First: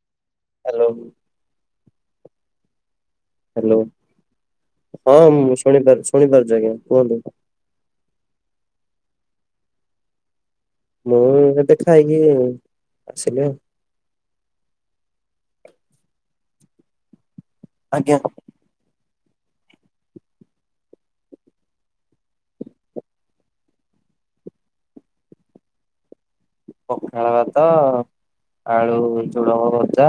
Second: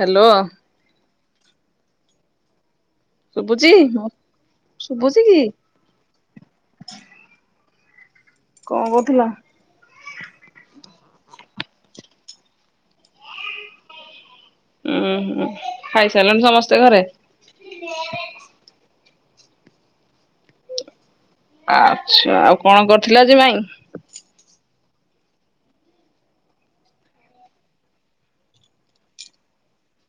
Hello. Hello. ଶୁଭୁଚି, hello ହଁ ଶୁଭୁଛି କି? ମୁଁ ଶୁଣିପାରୁ ଶୁଣିପାରୁଚି ଆଜ୍ଞା କୁହନ୍ତୁ। କଣ କରୁଥିଲ? ମୁଁ ଏବେ ଖାଇକି ଆସିଲି ଆଉ। ଉୁଁ-ହୁଁ, ଖାଇସାରିଲଣି ସମସ୍ତେ ଘରେ? ଆଜ୍ଞା। ଆଚ୍ଛା, ଆଉ କଣ କରିଥିଲ ଆଜି [unintelligible] ପଖାଳ ଭାତ, ଆଳୁ ଝୁଡଙ୍ଗ ଭଜା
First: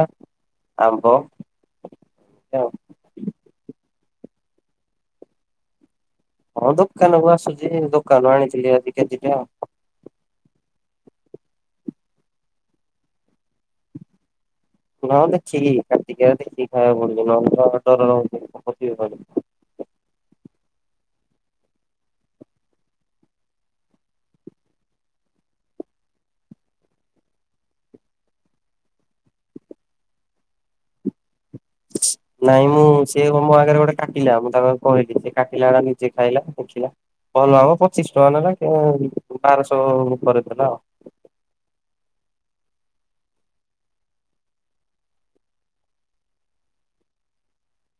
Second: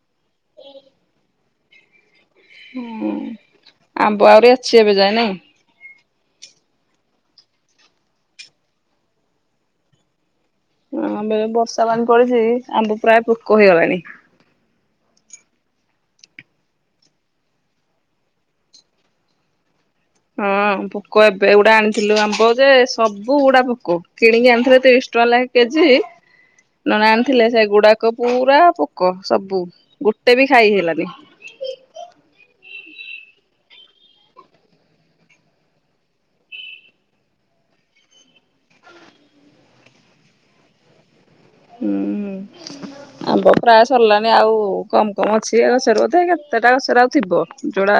ଆମ୍ୱ ହୁଁ, ଆମ୍ବ ଆହୁରି ଅଛି ଏବେ ଯାଏ ନାଇଁ? ହଁ ଦୋକାନ କୁ ଆସୁଚି, ଦୋକାନରୁ ଆଣିଥିଲି ଆଜି କେଜିଟା ଆଉ। ହଁ ଏବେ ବର୍ଷା ପାଣି ପଡିଚି, ଆମ୍ବ ପ୍ରାୟ ପୋକ ହେଇଗଲାଣି। [unintelligible] ଦେଖକି କାଟିକି ଦେଖି ଖାଇବା ପଡୁଚି ନହେଲେ ଡର ରହୁଚି [unintelligible] ହଁ ପୋକ ଏବେ ଗୁଡା ଆଣିଥିଲୁ ଆମ୍ବ ଯେ ସବୁଗୁଡା ପୋକ, କିଣିକି ଆଣିଥିଲୁ ତିରିଶ ଟଙ୍କା ଲେଖା କେଜି। ନନା ଆଣିଥିଲେ ସେଗୁଡାକ ପୁରା ପୋକ ସବୁ ଗୋଟେ ବି ଖାଇ ହେଲାନି। ନାଇଁ ମୁଁ ସେ [unintelligible] ମୋ ଆଗରେ ଗୋଟେ କାଟିଲା, ମୁଁ ତାରେ କହିଲି ସେ କାଟିଲା ନିଜେ ଖାଇଲା ଦେଖିଲା। ଭଲ ଆମ୍ୱ ପଚିଶ ଟଙ୍କା ନେଲା କି ବାରଶହ କରିଦେଲା ଆଉ। ହୁଁ। ଆମ୍ବ ପ୍ରାୟ ସରିଲାଣି ଆଉ କମ୍-କମ୍ ଅଛି, ଏ ଗଛରେ ବୋଧେ କେତେଟା ଗଛରେ ଆଉ ଥିବ ଯୋଟା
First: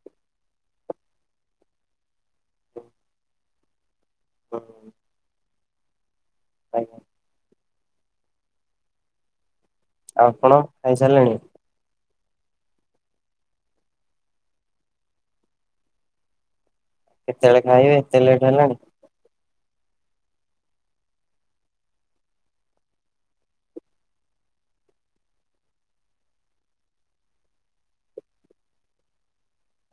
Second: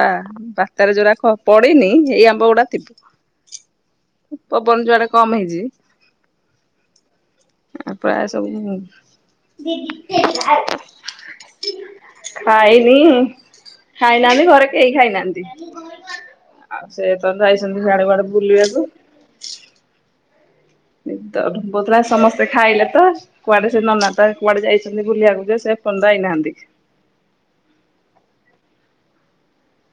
ବାତ୍ୟାରେ ଯୋଉରାକ ପଡିନି ଏଇ ଆମ୍ବ ଗୋଡା ଥିବ। ପବନ୍ ଯୁଆଡେ କମ୍ ହେଇଚି [inaudible] ଆଉ ପା ସବୁ ଆଉ ଆପଣ ଖାଇସାରିଲେଣି? ଖାଇନି, ଖାଇନାହାନ୍ତି ଘରେ କେହି ଖାଇନାହାନ୍ତି। ଆଉ ସେ ତ କେତେବେଳେ ଯାଇଛନ୍ତି ଖାଇବେ ସିଆଡେ ଏତେ କୁଆଡ଼େ ଲେଟ୍ ହେଲାଣି ବୁଲିବାକୁ। ନିଦ [unintelligible] ସମସ୍ତେ ଖାଇଲେ ତ। କୁଆଡେ ସେ ନନା ତାର କୁଆଡେ ଯାଇଛନ୍ତି ବୁଲିବାକୁ ଯେ ସେ ଏ ପର୍ଯ୍ୟନ୍ତ ଆଇନାହାନ୍ତି।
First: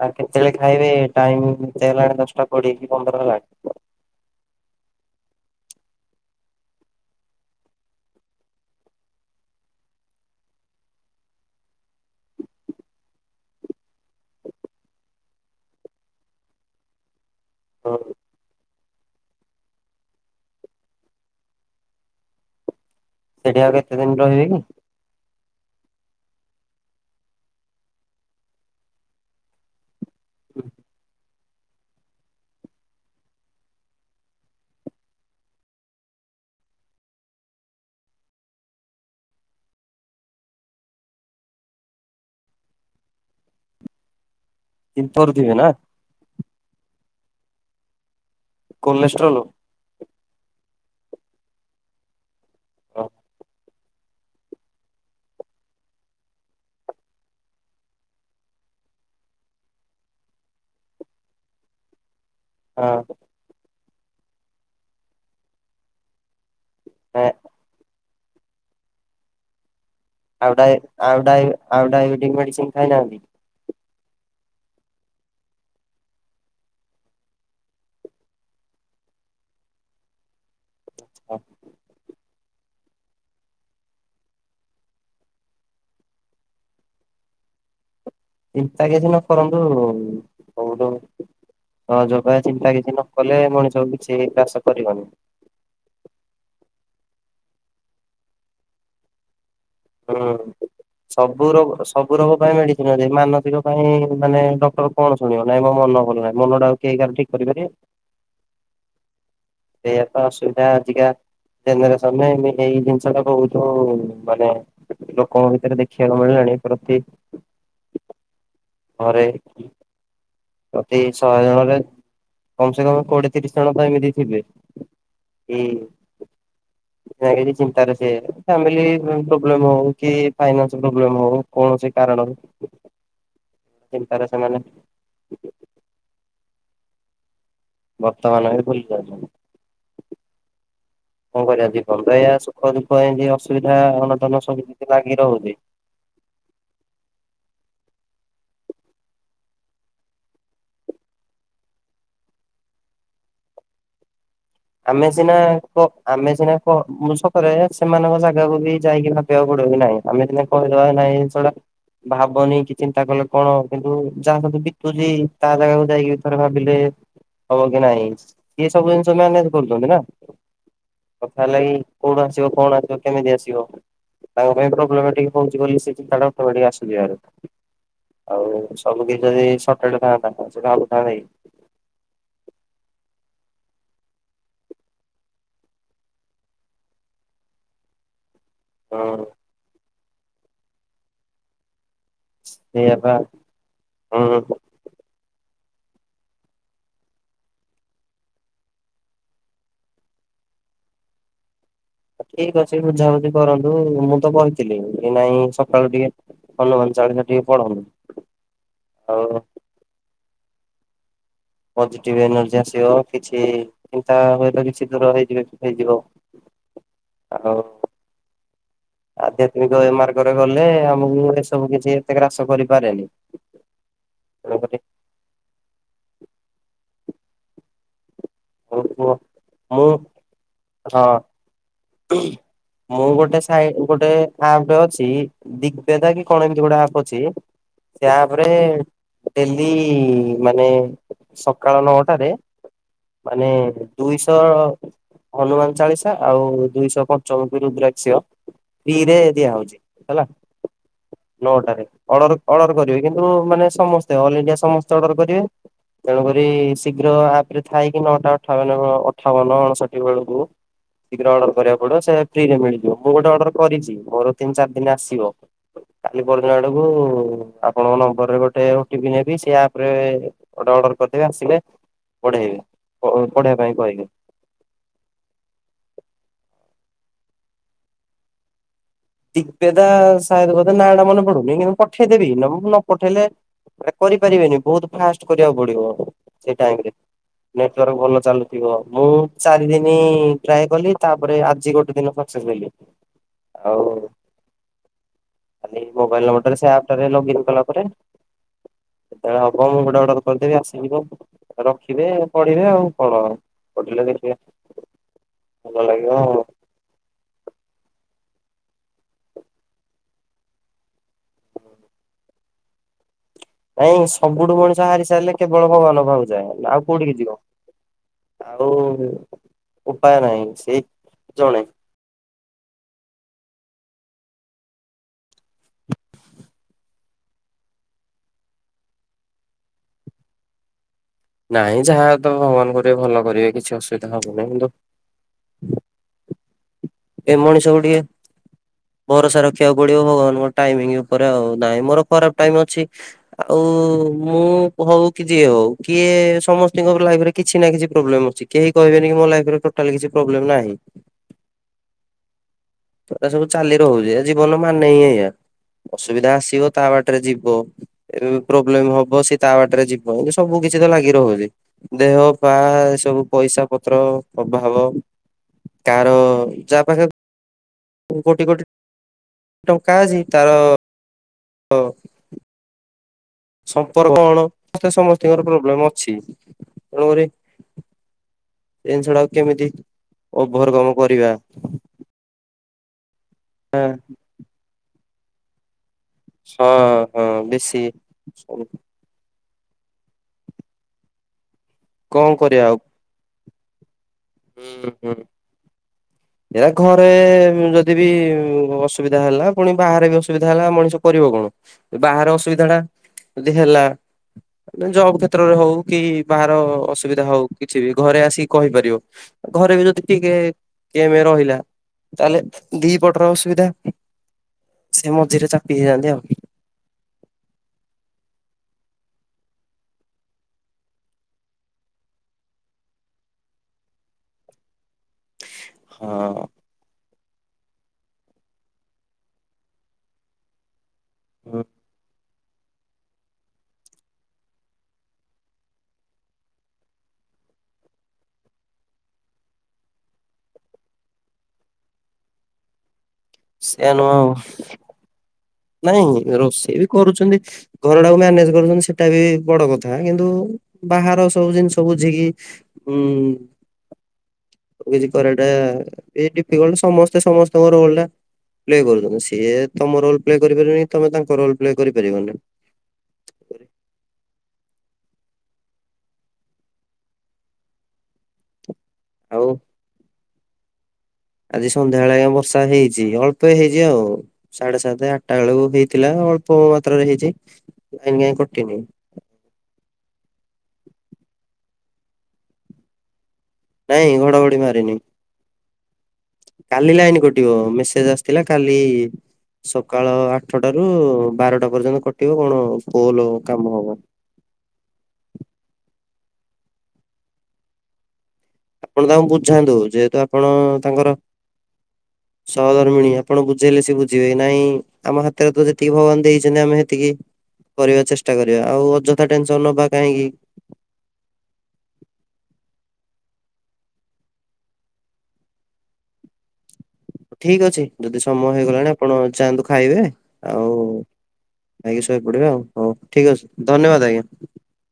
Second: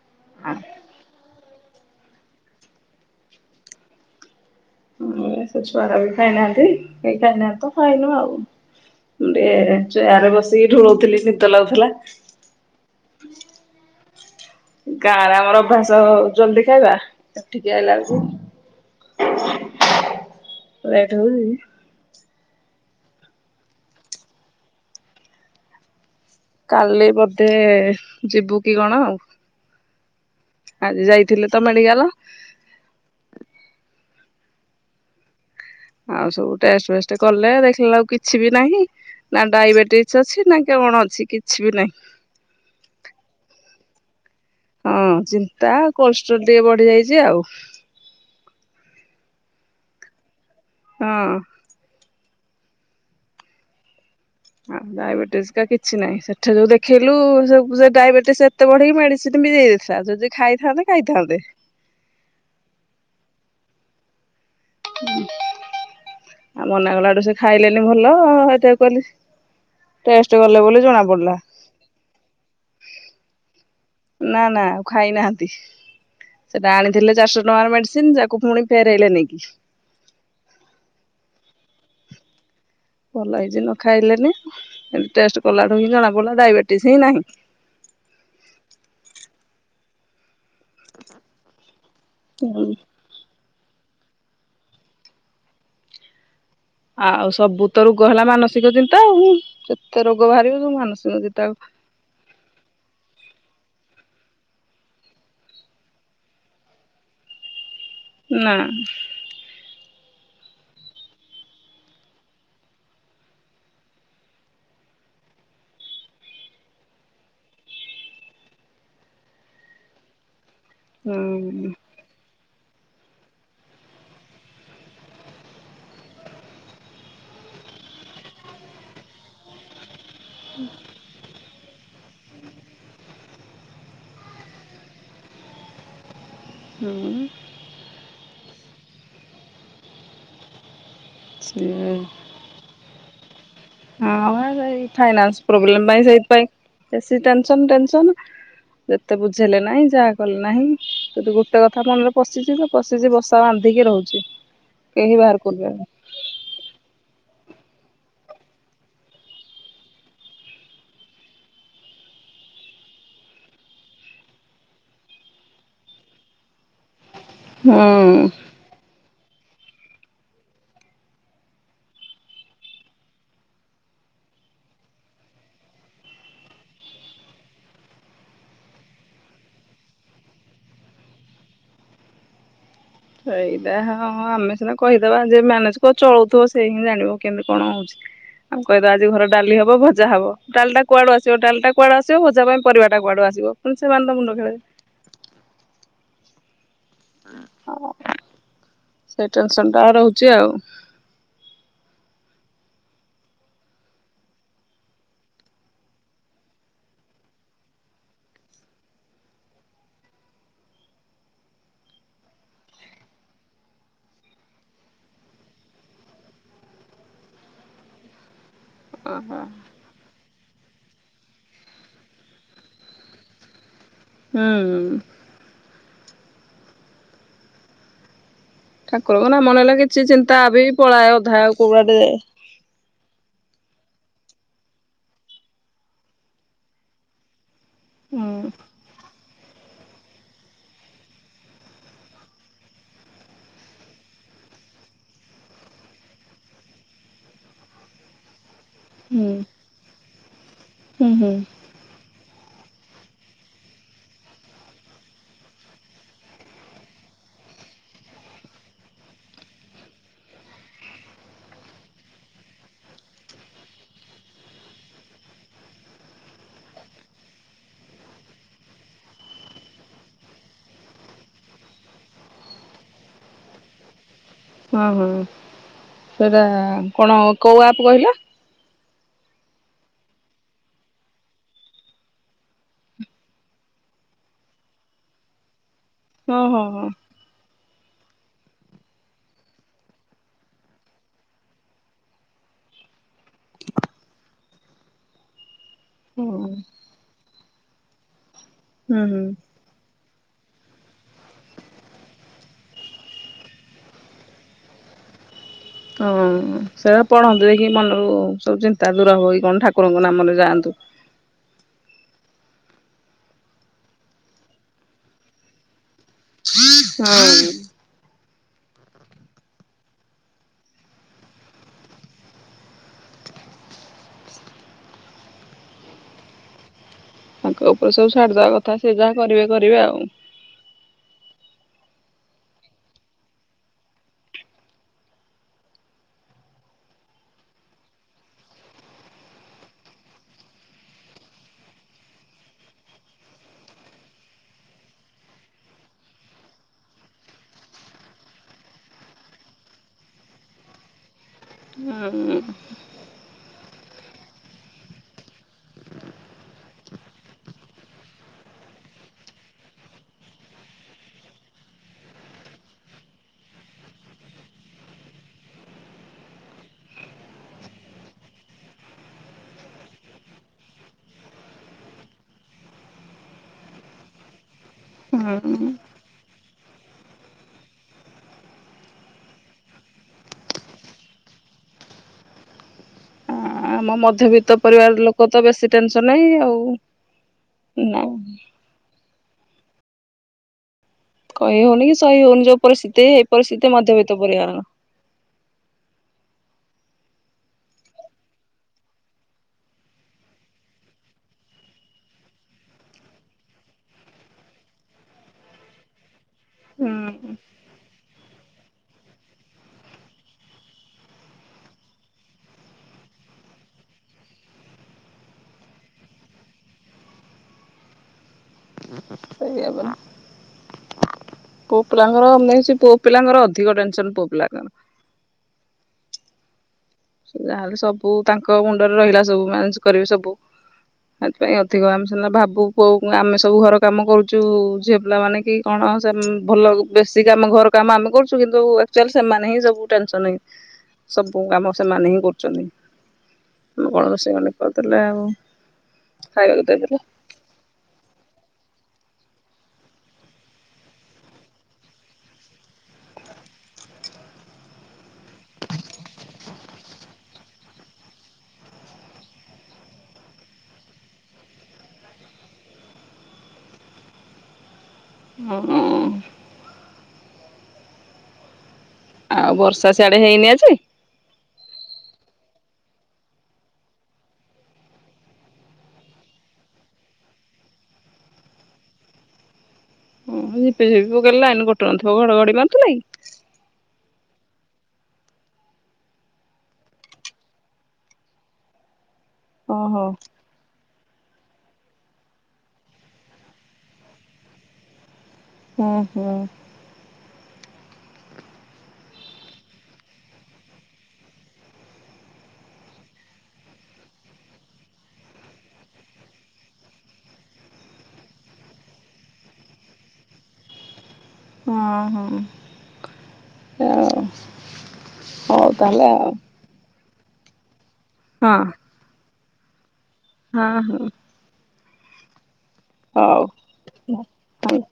ଆଉ କେତେଳେ ଖାଇବେ ଟାଇମ୍ କେତେ ହେଲାଣି, ଦଶଟା କୋଡିଏ କି ପନ୍ଦର ହେଲାଣି। ହଁ ସେ ଛୁଆରା ବି ଖାଇନାହାନ୍ତି, କେହି ଖାଇନାହାନ୍ତି ତ ଖାଇନୁ ଆଉ। ମୁଁ ଟିକେ ଚେୟାର ରେ ବସିକି ଢୁ ଉଥିଲି ଶୀତ ଲାଗୁଥିଲା ଗାଁରେ ଆମର ଅଭ୍ୟାସ ଜଲ୍ଦି ଖାଇବା, ଏଠିକି ତ ଆଇଲା ବେ ବେଳୁକୁ ଲେଟ୍ ହଉଚି। ସେଠି ଆଉ କେତେ ଦିନ୍ ରହିବେ କି? କାଲି ବୋଧେ ଯିବୁ କି କଣ ଆଉ। ଆଜି ଯାଇଥିଲେ ତ ମେଡିକାଲ। ଆଉ ସବୁ ଟେଷ୍ଟ ଫେଷ୍ଟ କଲେ ଦେଖିଲା ବେଳକୁ କିଛି ବି ନାହିଁ। ନା ଡାଇବେଟିସ୍ ଅଛି ନା କଣ ଅଛି କିଛି ବି ନାହିଁ। ହଁ କରୁଥିବେ ନା ଚିନ୍ତା କୋଲଷ୍ଟ୍ରୋଲ୍ ଟିକେ ବଢି ଯାଇଚି ଆଉ। କୋଲେଷ୍ଟ୍ରୋଲ? ହଁ ଓ ଆ। ଡାଇବେଟିସ୍ କା କିଛି ନାହିଁ ସେଠି ଯୋଉ ଦେଖେଇଲୁ ସେ ଡାଇବେଟିସ୍ ଏତେ ବଢିକି ମେଡିସିନ ବିଦେଇ ଦେଇଥିଲା ଯଦି। ଖାଇଥାନ୍ତେ ଖାଇଥାନ୍ତେ। ହଁ। ଆଉ ମନା କଲାଠୁ ସେ ଖାଇଲେନି ଭଲ ସେଇଥିପାଇଁ କହିଲି। ଟେଷ୍ଟ ଆଉ କଲେ ଡାଇ ବୋଲି ଜଣା ଆଉ ପଡିଲା। ଡାଇ ଆଉ ଡାଇବେଟିସ ମେଡିସିନ ଖାଇନାହାନ୍ତି। ନା ନା ଆଉ ଖାଇ ନାହାନ୍ତି। ସେଟା ଆଣିଥିଲେ ଚାରିଶହ ଟଙ୍କାର ମେଡିସିନ ତାକୁ ପୁଣି ଫେରାଇଲେ ନେଇକି। ହ ଭଲ ହେଇଛି ନ ଖାଇଲେ ନାହିଁ ଏମିତି ଟେଷ୍ଟ କଲାଠୁ ହିଁ ଜଣା ପଡିଲା ଡାଇବେଟିସ୍ ହିଁ ନାହିଁ। ଚିନ୍ତା କିଛି ନ କରନ୍ତୁ କଉଠୁ ସହଯୋଗ ଚିନ୍ତା କିଛି ନ। କଲେ ମଣିଷ କିଛି ଚାଷ କରିବନି। ଆଉ ସବୁ ତ ରୋଗ ହେଲା ମାନସିକ ଚିନ୍ତା ଆଉ କେତେ ରୋଗ ବାହାରିବ ସବୁ ମାନସିକ ସବୁ ଚିନ୍ତା। ରୋଗ ସବୁ ରୋଗ ପାଇଁ ମେଡିସିନ ଅଛି ମାନସିକ ପାଇଁ ମାନେ ଡକ୍ଟର କଣ ଶୁଣିବ ନାହିଁ ମୋ ମନ ଭଲ ନାହିଁ ମନଟା। କେହି କାହାର ଠିକ କରିପାରିବେ। ନା ଏଇଆ ତ ଅସୁବିଧା ଆଜିକା ଜେନେରେସନ ରେ ଏ ଏଇ ଜିନିଷ ଟା ବହୁତ ମାନେ। ଲୋକଙ୍କ ଭିତରେ ଦେଖିବାକୁ ମିଳିଲାଣି ପ୍ରତି। ହ ଘରେ ପ୍ରତି ଶହେ ହୁଁ ଜଣରେ। କମ ସେ କମ କୋଡିଏ ତିରିଶ ଜଣ ତ ଏମିତି ଥିବେ ହୁଁ। ନା କିଛି ଚିନ୍ତାରେ ସେ ଫାମିଲ ପ୍ରୋବ୍ଲେମ ହଉ କି। ଫାଇନାନ୍ସ ପ୍ରୋବଲେମ ହଉ କୌଣସି କାରଣରୁ ଚିନ୍ତାରେ ସେମାନେ। [unintelligible] ହଁ ବର୍ତ୍ତମାନ ବି ଭୁଲି ଯାଉଛନ୍ତି କଣ ସେ କରିବା ଜୀବନ ତ ଏଇଆ ସୁ ସୁଖ ଦୁଃଖ ଏମିତି ଅସୁବିଧା ଅନଧନ ସବୁ ବିଭିନ୍ନ ଲାଗି ରହୁଛି। ନାଇ ସେଇଥିପାଇଁ ବେଶୀ ଟେନସନ ଟେନସନ। ଯେତେ ବୁଝେଇଲେ ନାହିଁ ଯାହା କଲେ ନାହିଁ ଯଦି ଗୋଟେ କଥା ମନରେ ପଶିଯିବ ତ। ପଶିଛି ବସା ବାନ୍ଧିକି ରହୁଛି। ଆମେ କେହି ସିନା ବାହାର କରିପାରୁନି କ- ଆମେ ସିନା କ ମୁ ଷକରେ ସେମାନଙ୍କ ଜାଗାକୁ ବି ଯାଇକି ମାପିବାକୁ ପଡିବ କି ନାହିଁ। ଆମେ ସିନା କହିଦେବା ନାହିଁ ଏଇ ଜିନିଷଟା ଭାବନି କି ଚିନ୍ତା କଲେ କଣ ହ କିନ୍ତୁ ଯାହା ସହିତ ବିତୁଛି। ତା ଜାଗାକୁ ଯାଇକି ଥରେ ଭାବିଲେ। ହବ କି ନାଇଁ ହୁଁ। ଏ ସବୁ ଜିନିଷ ମ୍ୟାନେଜ କରୁଛନ୍ତି ନା। କଥା ହେଲା କିି କୋଉଠୁ ଆସିବ କଣ ଆସିବ କେମିତି ଆସିବ। ତାଙ୍କ ପାଇଁ ପ୍ରୋବ୍ଲେମ ଟିକେ ହଉଚି ବୋଲି ସେ ଚିନ୍ତା ଟା ଅଟମେଟିକ ଆସଯିବ ହାରି। ଆଉ ସବୁ କିଛି ଯଦି ସଟେଡ୍ ଥାଆନ୍ତା, ସେ କାହାକୁ କହନ୍ତେ କି ସେଇଟା ହଁ ଆମେ ସିନା କହିଦବା, ଯେ ମାନେଜ କୁ ଚଳଉଥିବ ସେଇ ହିଁ ଜାଣିବ କେମତି କଣ ହଉଚି। ଆମେ କହିଦବା ଆଜି ହଁ ଘର ଡାଲି ହବ। ଭଜା ହବ ଡାଲିଟା କୁଆଡୁ ଆସିବ ଡାଲିଟା କୁଆଡେ ଆସିବ ଭଜା ପାଇଁ ସେଇଆ ପରିବାଟା ପା କୁଆଡୁ ଆସିବ ସେମାନେ ତ ମୁଣ୍ଡ ହୁଁ। ଖେଳେଇବେ। ସେ ଟେନସନ ଟା ରହୁଛି ଆଉ। ଠିକ ଅଛି ବୁଝାବୁଝି କରନ୍ତୁ, ମୁଁ ତ ବହିଥିଲି କି ନାଇଁ ସକାଳୁ ଟିକେ ହନୁମାନ ଚାଳିଶା ଟିକେ ପଢନ୍ତୁ ଆଉ। ପଜେଟିଭ ଏନର୍ଜି ଆସିବ, କିଛି ଚିନ୍ତା ହେଲେ ବି କିଛି ଦୂର ହେଇଯିବ ହେଇଯିବ। ଆଉ। ଓହୋ ଆଧ୍ୟାତ୍ମିକ ମାର୍ଗରେ ଗଲେ ଆମକୁ ଏସବୁ କିଛି ଏତେ ଗ୍ରାସ କରିପାରେନି। ତେଣୁକରି ହୁଁ। ଠାକୁରଙ୍କ ନାମ ନେଲେ କିଛି ଚିନ୍ତା ବି ଆଛା। ପଳାଏ ଅଧା ଆଉ କୁଆଡେ ମୁଁ ଗୋଟେ ସାଇ ଗୋଟେ ଆପ୍ ଅଛି। ଦିଗବେଦା କି କଣ ଏମତି ଗୋଟେ ଆପ୍ ଅଛି। ସେ ହୁଁ ଆପରେ ଡେଲି ମାନେ ସକାଳ ନଅଟାରେ ମାନେ ଦୁଇଶହ ହନୁମାନ ଚାଳିଶା ଆଉ ଦୁଇଶହ ପଞ୍ଚମୁଖୀ ରୁଦ୍ରାକ୍ଷ ଫ୍ରୀରେ ହୁଁ ଦିଆ ହଉଛି। ହେଲା। ହୁଁ ହୁଁ। ନଅଟାରେ ଅର୍ଡର କରିବେ କିନ୍ତୁ ମାନେ ସମସ୍ତେ ଅଲ ଇଣ୍ଡିଆ ସମସ୍ତେ ଅର୍ଡର କରିବେ। ତେଣୁକରି ଶୀଘ୍ର ଆପ ରେ ଥାଇକି ନଅଟା ଅଠାବନ ଅଠାବନ ଅଣଷଠି ଏ ବେଳକୁ ଶୀଘ୍ର ଅର୍ଡର କରିବାକୁ ପଡିବ ସେ ଫ୍ରିରେ ମିଳିଯିବ। ମୁଁ ଗୋଟେ ଅର୍ଡର କରିଛି ମୋର ତିନି ଚାରି ଦିନରେ ଆସିବ। କାଲି ପହରି ଦିନ ଆଡକୁ ଆପଣଙ୍କ ନମ୍ବରରେ ଗୋଟେ ଓ ଟି ପି ନେବି ସେ ଆପରେ। ଗଟେ ଅର୍ଡର କରିଦେବେ ଆସିଲେ ପଢେଇବେ ପ ପଢେଇବା ପାଇଁ କହିବେ। ହଁ ହଁ ସେଇଟା କଣ କୋଉ ଆପ କହିଲ? ଦିଗବେଦା ସାୟଦ ବଧେ ନାଁ ଟା ମନେ ପଡୁନି କିନ୍ତୁ ପଠେଇଦେବି ନ ପଠେଇଲେ। କରିପାରିବେନି ବହୁତ ଫାଷ୍ଟ କରିବାକୁ ପଡିବ ହଁ ସେଇ ହଁ ହଁ। ଟାଇମ୍ରେ। ନେଟୱାର୍କ ଭଲ ଚାଲୁଥିବ। ମୁଁ ଚାରି ଦିନି ଟ୍ରାଏ କଲି ତାପରେ ଆଜି ଗୋଟେ ଦିନ ସକ୍ସେସ ହେଲି। ଆଉ ଖାଲି ହୁଁ ମୋବାଇଲ ନମ୍ବର ଟାରେ ସେ ଅପ୍ଟାରେ ଲଗିନ୍ କଲା ପରେ। ହୁଁ। ସେତେବେଳେ ହବ ମୁଁ ଗୋଟେ ଅର୍ଡର କରିଦେବି ଆସିଯିବ। ରଖିବେ ପଢିବେ ଆଉ କଣ ପଢ଼ିଲେ ଦେଖିବା। ହଁ ସେରା ପଢନ୍ତୁ ଦେଖି ମନରୁ ସବୁ ଚିନ୍ତା ଦୂର ହି କଣ ଠାକୁରଙ୍କ ନାମରେ ଯାଆନ୍ତୁ। ନାଇଁ ସବୁଠୁ ମଣିଷ ହାରି ସାରିଲେ କେବଳ ଭଗବାନ ପାଖଙ୍କୁ ଯାଏ ଆଉ କୋଉଠିକି ହଁ। ଯିବ। ଆଉ ଉପାୟ ନାହିଁ ସେଇ ଜଣେ। ତାଙ୍କ ଉପରେ ସବୁ ଛାଡିଦବା କଥା ସେ ଯାହା କରିବେ କରିବେ ଆଉ। ନାଇଁ ଯାହା ତ ଭଗବାନ କରିବେ ଭଲ କରିବେ କିଛି ଅସୁବିଧା ହବନିଁ କିନ୍ତୁ ଏ ମଣିଷ କୁ ଟିକିଏ ଭରସା ରଖିବାକୁ ପଡିବ ଭଗବାନଙ୍କୁ ଟାଇମ୍ ଉପରେ ଆଉ ନାହିଁ ମୋର ଖରାପ ଟାଇମ ଅଛି। ଆଉ ମୁଁ ହଉ କି ଯିଏ ହଉ କିଏ ସମସ୍ତଙ୍କ ଲାଇଫ ରେ କିଛି ନା କିଛି ପ୍ରୋବ୍ଲେମ ଅଛି। କେହି କହେବେନି କି ମୋ ଲାଇଫିରେ ଟୋଟାଲ କିଛି ପ୍ରୋବଲେମ୍ ନାହିଁ। ହୁଁ। ଏଟା ସବୁ ଚାଲି ରହୁଛି। ଜୀବନ ମାନେ ହିଁ ଏୟା ଅସୁବିଧା ଆସିବ ତା ବାଟରେ ଯିବ। ଏ ପ୍ରୋବ୍ଲେମ ହବ ସିଏ ତା ବାଟରେ ଯିବ। ଏ ସବୁ କିଛି ତ ଲାଗି ରହୁଛି। ଦେହ ପା ଏ ସବୁ ପଇସା ପତ୍ର ଅଭାବ- କାହାର ଯାହା ପାଖେ କୋଟି କୋଟି ଟଙ୍କା ଅଛି। ତାର ତ ସମ୍ପର୍କ କଣ ତ ସମସ୍ତଙ୍କର ହୁଁ ପୋବ୍ଲେମ ଅଛି ତେଣୁକରି ଜିନିଷଗୁଡା କେମିତି ଓଭର କମ କରିବା। ଆମ ମଧ୍ୟବିତ୍ତ ପରିବାର ଲୋକ ତ ବେଶୀ ଟେନସନ ନାହିଁ ହଁ ହଁ ବେଶୀ ଆଉ ନାଇଁ କହି ହଉନି କି ସହି କଣ ହଉନି ଯଉ କରିବା ଆଉ ପରିସ୍ଥିତି ପରିସ୍ଥିତି ମଧ୍ୟବିତ୍ତ ପରିବାର ହୁଁ -ହୁଁ-ହୁଁ - [inaudible] ଏ ଘରେ ଯଦି ବି ଅସୁବିଧା ହେଲା ପୁଣି ବାହାରେ ବି ଅସୁବିଧା ହେଲା ମଣିଷ କରିବ କଣ? ବାହାର ଅସୁବିଧା ଟା ଯଦି ହେଲା ଜବ କ୍ଷେତ୍ରରେ ହଉ କି ବାହାର ହୁଁ। ଅସୁବିଧା ହଉ କିଛି ବି ଘରେ ଆସିକି କହିପାରିବ। ଘରେ ବି ଯଦି ଟିକେ କେମ ରହିଲା। ତାହେଲେ ଦିପଟର ଅସୁବିଧା ସେ ମଝିରେ ଚାପି ହେଇଯାନ୍ତି ଆଉ। ସେଇଆ ବା ପୁଅ ପିଲାଙ୍କର ପୁଅ ପିଲାଙ୍କର ଅଧିକ ଟେନସନ ପୁଅ ପିଲାଙ୍କର ହଁ। ଯାହାହେଲେ ସବୁ ତାଙ୍କ ମୁଣ୍ଡରେ ରହିଲା ସବୁ ମ୍ୟାନେଜ କରିବେ ସବୁ ସେଥିପାଇଁ ହୁଁ, ଅଧିକ ଆମେ ସିନା ଭାବୁ କୋଉ ଆମେ ସବୁ ଘର କାମ କରୁଛୁ ଝିଅ ପିଲା ମାନେ କି କଣ ଭଲ ବେଶୀ କାମ ଘର କାମ ଆମେ କରୁଛୁ କିନ୍ତୁ ଆକଚୁଆଲି ସେମାନେ ହିଁ ସବୁ ଟେନସନ ସବୁ କାମ ସେମାନେ ହିଁ କରୁଛନ୍ତି। ଆମେ ସେୟା କଣ ନୁହଁ ଆଉ ରୋଷେଇ ଗଣ୍ଡେ କରିଦେଲେ ଆଉ ନାଇଁ ଖାଇବାକୁ ରୋଷେଇ ବି ଦେଇଦେଲେ କରୁଛନ୍ତି। ଘରଟାକୁ ମ୍ୟାନେଜ କରୁଛନ୍ତି ସେଟା ବି ବଡ କଥା କିନ୍ତୁ ବାହାର ସବୁ ଜିନିଷ ବୁଝିକି ଉଁ ଏ ଯୋଉ କରିବାଟା ଡିଫିକଲ୍ଟ କଣ ସମସ୍ତେ ସମସ୍ତଙ୍କ ରୋଲ ଟା ପ୍ଲେ କରିଦବ ସିଏ ତମ ରୋଲ ପ୍ଲେ କରିପାରିବେନି ତମେ ତାଙ୍କ ରୋଲ ପ୍ଲେ କରିପାରିବନି। ହଁ। ଆଉ ବର୍ଷା ସିଆଡେ ହେଇନି ଆଜି? ଆଜି ସନ୍ଧ୍ୟାବେଳେ ଆଜ୍ଞା ବର୍ଷା ହେଇଛି ଅଳ୍ପ ହେଇଛି ଆଉ ସାଢେ ସାତ ଆଠଟା ବେଳକୁ ହେଇଥିଲା ଅଳ୍ପ ମାତ୍ରାରେ ହେଇଛି ଲାଇନ କାହିଁକି କଟିନି? ଝିପିଝିପିରେ ଲାଇନ କଟି ନଥିବ ଘଡଘଡି ମାରୁୁଥିଲା କି? ନାଇଁ ଘଡଘଡି ମାରିନି। କାଲି ଲାଇନ କଟିବ ମେସେଜ ଆସିଥିଲା କାଲି ଓହୋ ସକାଳ ଆ ଆଠଟାରୁ ବାରଟା ପର୍ଯ୍ୟନ୍ତ କଟିବ କଣ ପୋଲ କାମ ହବ। ହୁଁ ହୁଁ। ଆପଣ ତାଙ୍କୁ ବୁଝାନ୍ତୁ ଯେହେତୁ ଆପଣ ତାଙ୍କର ସହଧର୍ମିଣୀ ଆପଣ ବୁଝେଇଲେ ସେ ବୁଝିବେ ନାଇଁ ଆମ ହାତରେ ତ ଯେତିକି ଭଗବାନ ଦେଇଛନ୍ତି ଆମେ ସେତିକି କରିବାକୁ ଚେଷ୍ଟା କରିବା ଆଉ ଅଯଥା ଟେନସନ ନବା କାହିଁକି? ହଁ ହଁ ହଁ ହଉ ତାହେଲେ ଆଉ ଠିକ ଅଛି ଯଦି ସମୟ ହଁ ହେଇଗଲାଣି ଆପଣ ଯାଆନ୍ତୁ ଖାଇବେ? ହଁ ଆଉ ହଁ। ଖାଇକି ଶୋଇ ପଡିବେ ଆଉ ହଉ ଠିକ ଅଛି ଧନ୍ୟବାଦ ଆଜ୍ଞା। ଥ୍ୟାଙ୍କ୍